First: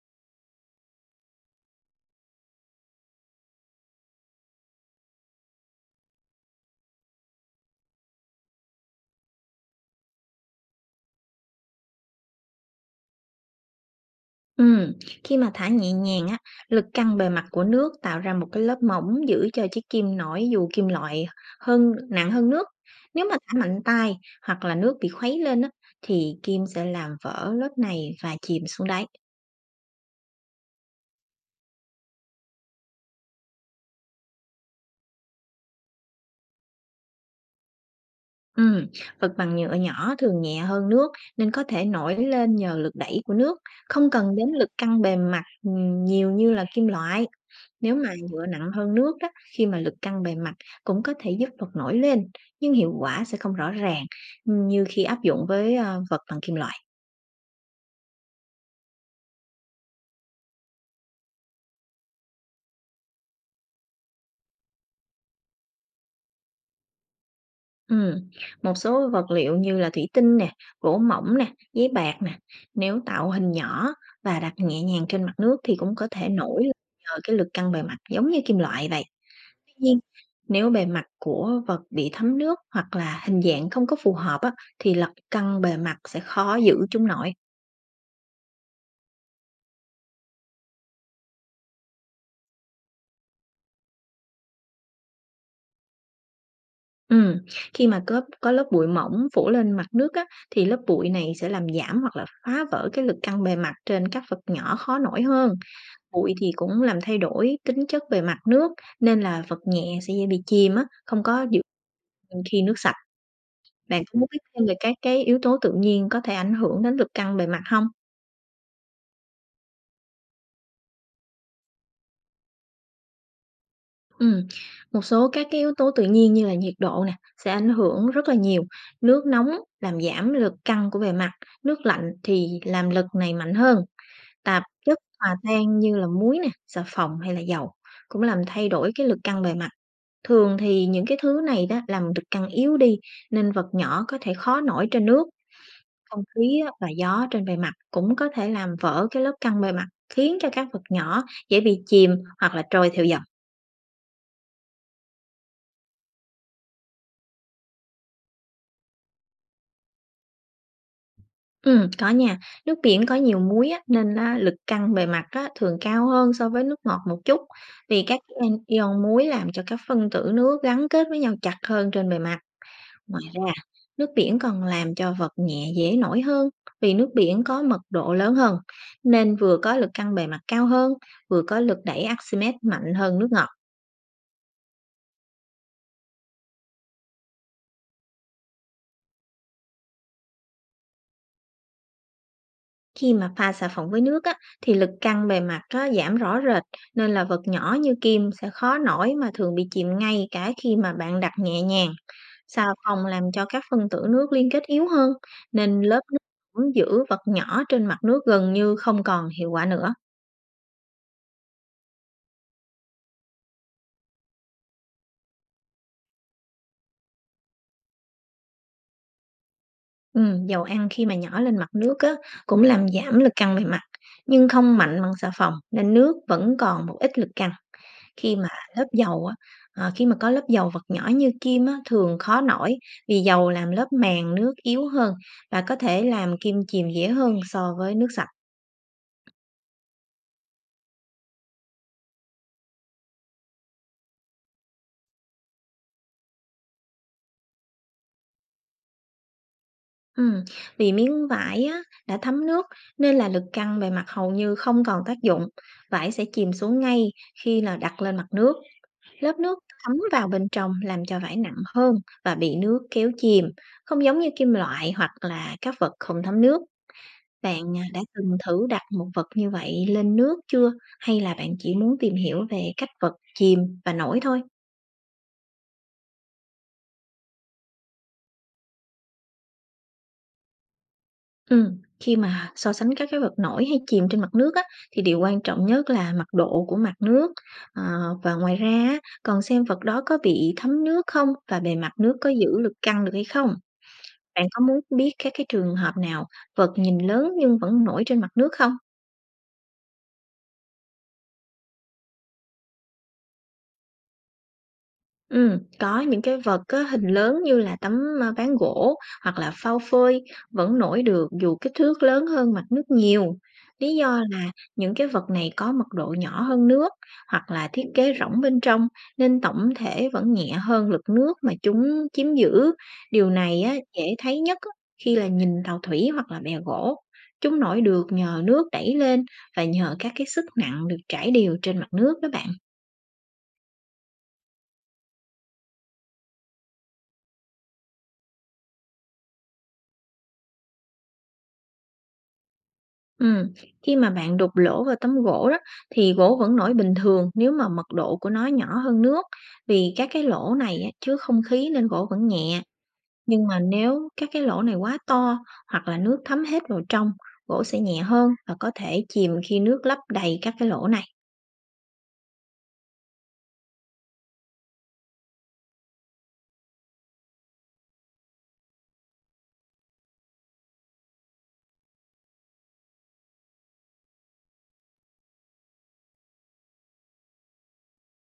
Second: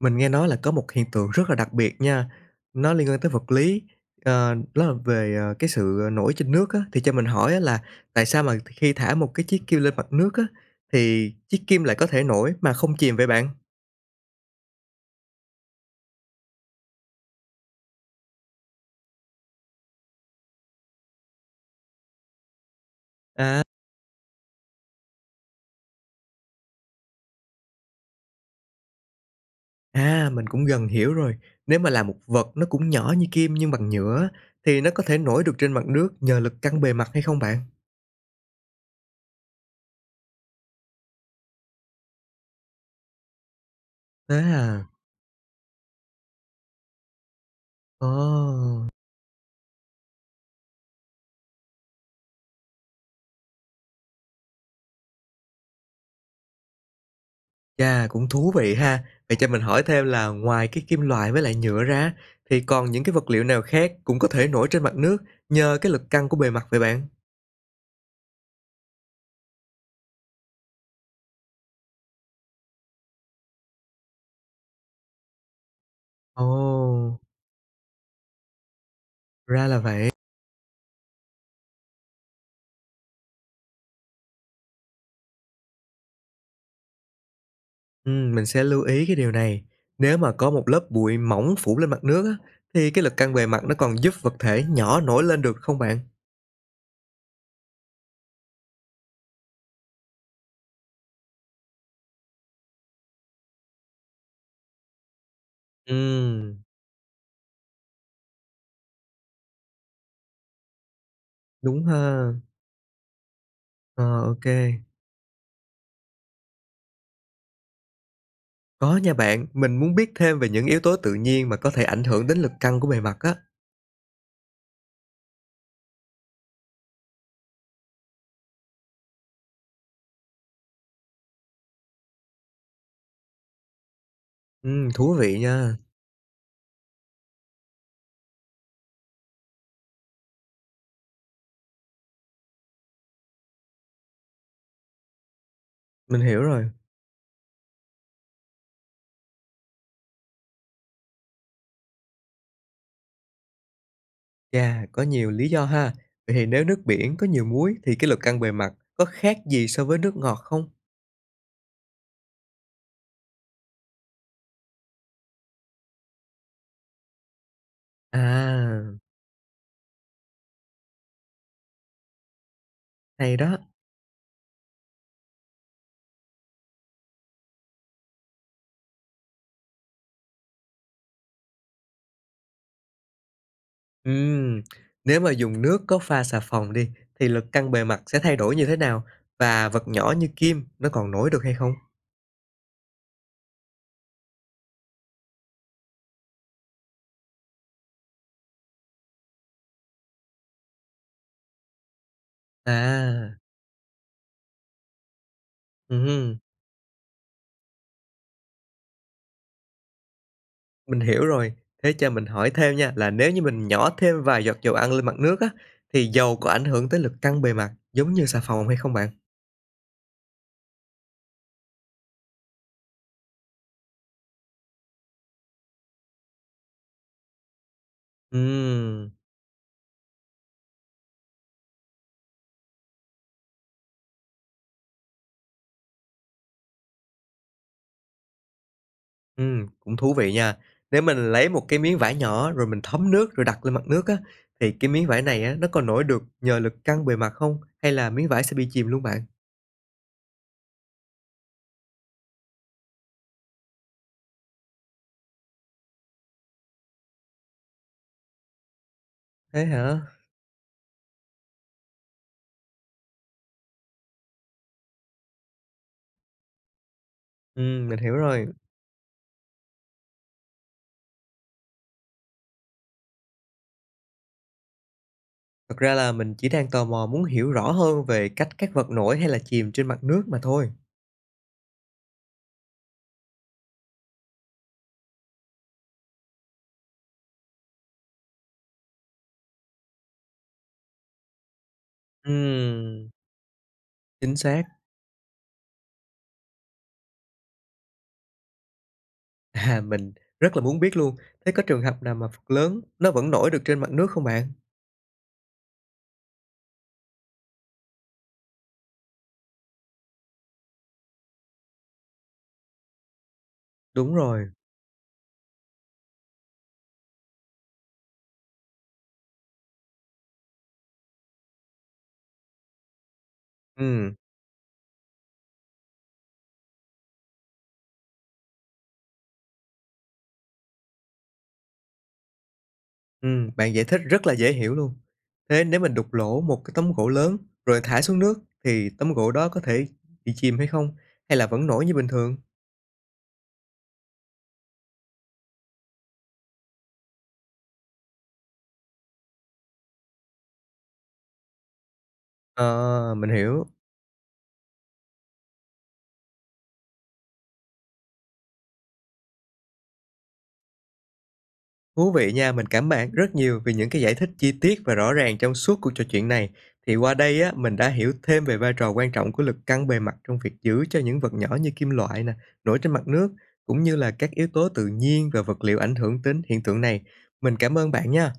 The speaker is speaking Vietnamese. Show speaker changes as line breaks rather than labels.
Mình nghe nói là có một hiện tượng rất là đặc biệt nha, nó liên quan tới vật lý, đó là về, cái sự nổi trên nước á. Thì cho mình hỏi á là tại sao mà khi thả một cái chiếc kim lên mặt nước á, thì chiếc kim lại có thể nổi mà không chìm vậy bạn?
Ừm, Khi mà thả nhẹ nhàng á, lực căng bề mặt của nước tạo ra một cái lớp mỏng giữ cho chiếc kim nổi dù kim loại nặng hơn nước. Nếu mà thả
À,
mạnh tay hoặc là nước bị khuấy lên á, thì kim sẽ làm vỡ lớp này và chìm xuống đáy.
À, mình cũng gần hiểu rồi. Nếu mà là một vật nó cũng nhỏ như kim nhưng bằng nhựa á, thì nó có thể nổi được trên mặt nước nhờ lực căng bề mặt hay không bạn?
Ừm, Vật bằng nhựa nhỏ thường nhẹ hơn nước nên có thể nổi lên nhờ lực đẩy của nước, không cần đến lực
À,
căng bề mặt nhiều như là kim loại. Nếu mà
ồ.
nhựa nặng hơn nước đó, khi mà lực căng bề mặt cũng có thể giúp vật nổi lên, nhưng hiệu quả sẽ không rõ ràng như khi áp dụng với vật bằng kim loại.
Chà, cũng thú vị ha. Vậy cho mình hỏi thêm là ngoài cái kim loại với lại nhựa ra, thì còn những cái vật liệu nào khác cũng có thể nổi trên mặt nước nhờ cái lực căng của bề mặt vậy bạn?
Ừ. Một số vật liệu như là thủy tinh nè, gỗ mỏng nè, giấy bạc nè, nếu tạo hình nhỏ và đặt nhẹ nhàng trên mặt nước thì cũng có thể
Ồ,
nổi lên nhờ cái lực căng bề mặt giống như kim loại vậy.
ra
Tuy
là
nhiên,
vậy.
nếu bề mặt của vật bị thấm nước hoặc là hình dạng không có phù hợp á, thì lực căng bề mặt sẽ khó giữ chúng nổi.
Mình sẽ lưu ý cái điều này. Nếu mà có một lớp bụi mỏng phủ lên mặt nước á, thì cái lực căng bề mặt nó còn giúp vật thể nhỏ nổi lên được không bạn?
Ừm, Khi mà có lớp bụi mỏng phủ lên mặt nước á, thì lớp bụi này sẽ làm giảm hoặc là phá vỡ cái lực căng bề mặt trên các vật nhỏ khó nổi hơn. Bụi thì
Ừm,
cũng làm thay đổi tính chất bề mặt nước, nên là vật nhẹ sẽ dễ bị chìm á, không có dự
đúng ha.
khi nước sạch. Bạn
Ờ,
có muốn biết
ok.
thêm về các cái yếu tố tự nhiên có thể ảnh hưởng đến lực căng bề mặt không?
Có nha bạn, mình muốn biết thêm về những yếu tố tự nhiên mà có thể ảnh hưởng đến lực căng của bề mặt á.
Ừm, Một số các cái yếu tố tự nhiên như là nhiệt độ nè, sẽ ảnh hưởng rất là nhiều. Nước nóng làm giảm lực căng của bề mặt, nước lạnh thì làm lực này mạnh hơn. Tạp chất
Thú
hòa
vị nha.
tan như là muối nè, xà phòng hay là dầu cũng làm thay đổi cái lực căng bề mặt. Thường thì những cái thứ này đó làm lực căng yếu đi nên vật nhỏ có thể khó nổi trên nước,
Mình
không
hiểu
khí
rồi.
á, và gió trên bề mặt cũng có thể làm vỡ cái lớp căng bề mặt khiến cho các vật nhỏ dễ bị chìm hoặc là trôi theo dòng.
Chà, có nhiều lý do ha. Vậy thì nếu nước biển có nhiều muối thì cái lực căng bề mặt có khác gì so với nước ngọt không?
Ừ, có nha, nước biển có nhiều muối á, nên á, lực căng bề mặt á, thường cao hơn so với nước ngọt một chút vì các ion
À,
ion muối làm cho các phân tử nước gắn kết với nhau chặt hơn trên bề mặt. Ngoài
hay
ra,
đó.
nước biển còn làm cho vật nhẹ dễ nổi hơn vì nước biển có mật độ lớn hơn, nên vừa có lực căng bề mặt cao hơn, vừa có lực đẩy Archimedes mạnh hơn nước ngọt.
Ừm, nếu mà dùng nước có pha xà phòng đi thì lực căng bề mặt sẽ thay đổi như thế nào? Và vật nhỏ như kim nó còn nổi được hay không?
Khi mà pha xà phòng với nước á, thì lực căng bề mặt nó giảm rõ rệt nên là vật nhỏ như kim sẽ khó nổi mà thường bị chìm ngay cả khi mà bạn đặt nhẹ nhàng. Xà phòng làm
À,
cho các phân tử nước liên kết yếu hơn nên lớp nước
ừm,
vẫn giữ vật nhỏ trên mặt nước gần như không còn hiệu quả nữa.
mình hiểu rồi. Thế cho mình hỏi thêm nha là nếu như mình nhỏ thêm vài giọt dầu ăn lên mặt nước á thì dầu có ảnh hưởng tới lực căng bề mặt giống như xà phòng hay không bạn?
Dầu ăn khi mà nhỏ lên mặt nước á, cũng làm giảm lực căng về mặt, nhưng không mạnh bằng xà phòng nên nước vẫn còn một ít lực căng. Khi mà lớp
Ừm.
dầu á, Khi mà có lớp dầu vật nhỏ như kim á, thường khó nổi vì dầu làm lớp màng nước yếu hơn và có thể làm kim chìm dễ hơn so với nước sạch.
Cũng thú vị nha. Nếu mình lấy một cái miếng vải nhỏ rồi mình thấm nước rồi đặt lên mặt nước á, thì cái miếng vải này á, nó còn nổi được nhờ lực căng bề mặt không? Hay là miếng vải sẽ bị chìm luôn bạn?
Ừm, Vì miếng vải á, đã thấm nước nên là lực căng bề mặt hầu như không còn tác dụng, vải sẽ chìm xuống ngay khi là đặt lên mặt nước. Lớp nước
Thế
thấm
hả?
vào bên trong làm cho vải nặng hơn và bị nước kéo chìm, không giống như kim loại hoặc là các vật không thấm nước. Bạn à,
Mình
đã
hiểu
từng
rồi.
thử đặt một vật như vậy lên nước chưa? Hay là bạn chỉ muốn tìm hiểu về cách vật chìm và nổi thôi?
Thật ra là mình chỉ đang tò mò muốn hiểu rõ hơn về cách các vật nổi hay là chìm trên mặt nước mà thôi.
Ừ, khi mà so sánh các cái vật nổi hay chìm trên mặt nước á, thì điều quan trọng nhất là mặt độ của mặt nước. À, và ngoài ra á, còn xem vật đó có bị thấm nước không và bề mặt nước có giữ lực căng
Ừm,
được hay không.
chính
Bạn có
xác.
muốn biết các cái trường hợp nào vật nhìn lớn nhưng vẫn nổi trên mặt nước không?
À, mình rất là muốn biết luôn. Thế có trường hợp nào mà vật lớn nó vẫn nổi được trên mặt nước không bạn?
Có những cái vật có hình lớn như là tấm, ván gỗ hoặc là phao phơi vẫn nổi được dù kích thước lớn hơn mặt nước nhiều. Lý
Đúng
do là
rồi.
những cái vật này có mật độ nhỏ hơn nước hoặc là thiết kế rỗng bên trong nên tổng thể vẫn nhẹ hơn lực nước mà chúng chiếm giữ. Điều này á,
Ừm.
dễ thấy nhất á, khi là nhìn tàu thủy hoặc là bè gỗ. Chúng nổi được nhờ nước đẩy lên và nhờ các cái sức nặng được trải đều trên mặt nước đó bạn.
Bạn giải thích rất là dễ hiểu luôn. Thế nếu mình đục lỗ một cái tấm gỗ lớn rồi thả xuống nước thì tấm gỗ đó có thể bị chìm hay không? Hay là vẫn nổi như bình thường?
Ừm, Khi mà bạn đục lỗ vào tấm gỗ đó thì gỗ vẫn nổi bình thường nếu mà mật độ của nó nhỏ hơn nước vì các cái lỗ này á, chứa không khí nên gỗ vẫn nhẹ,
Ờ, mình
nhưng mà
hiểu.
nếu các cái lỗ này quá to hoặc là nước thấm hết vào trong, gỗ sẽ nhẹ hơn và có thể chìm khi nước lấp đầy các cái lỗ này.
Thú vị nha, mình cảm ơn bạn rất nhiều vì những cái giải thích chi tiết và rõ ràng trong suốt cuộc trò chuyện này. Thì qua đây á, mình đã hiểu thêm về vai trò quan trọng của lực căng bề mặt trong việc giữ cho những vật nhỏ như kim loại nè, nổi trên mặt nước, cũng như là các yếu tố tự nhiên và vật liệu ảnh hưởng đến hiện tượng này. Mình cảm ơn bạn nha.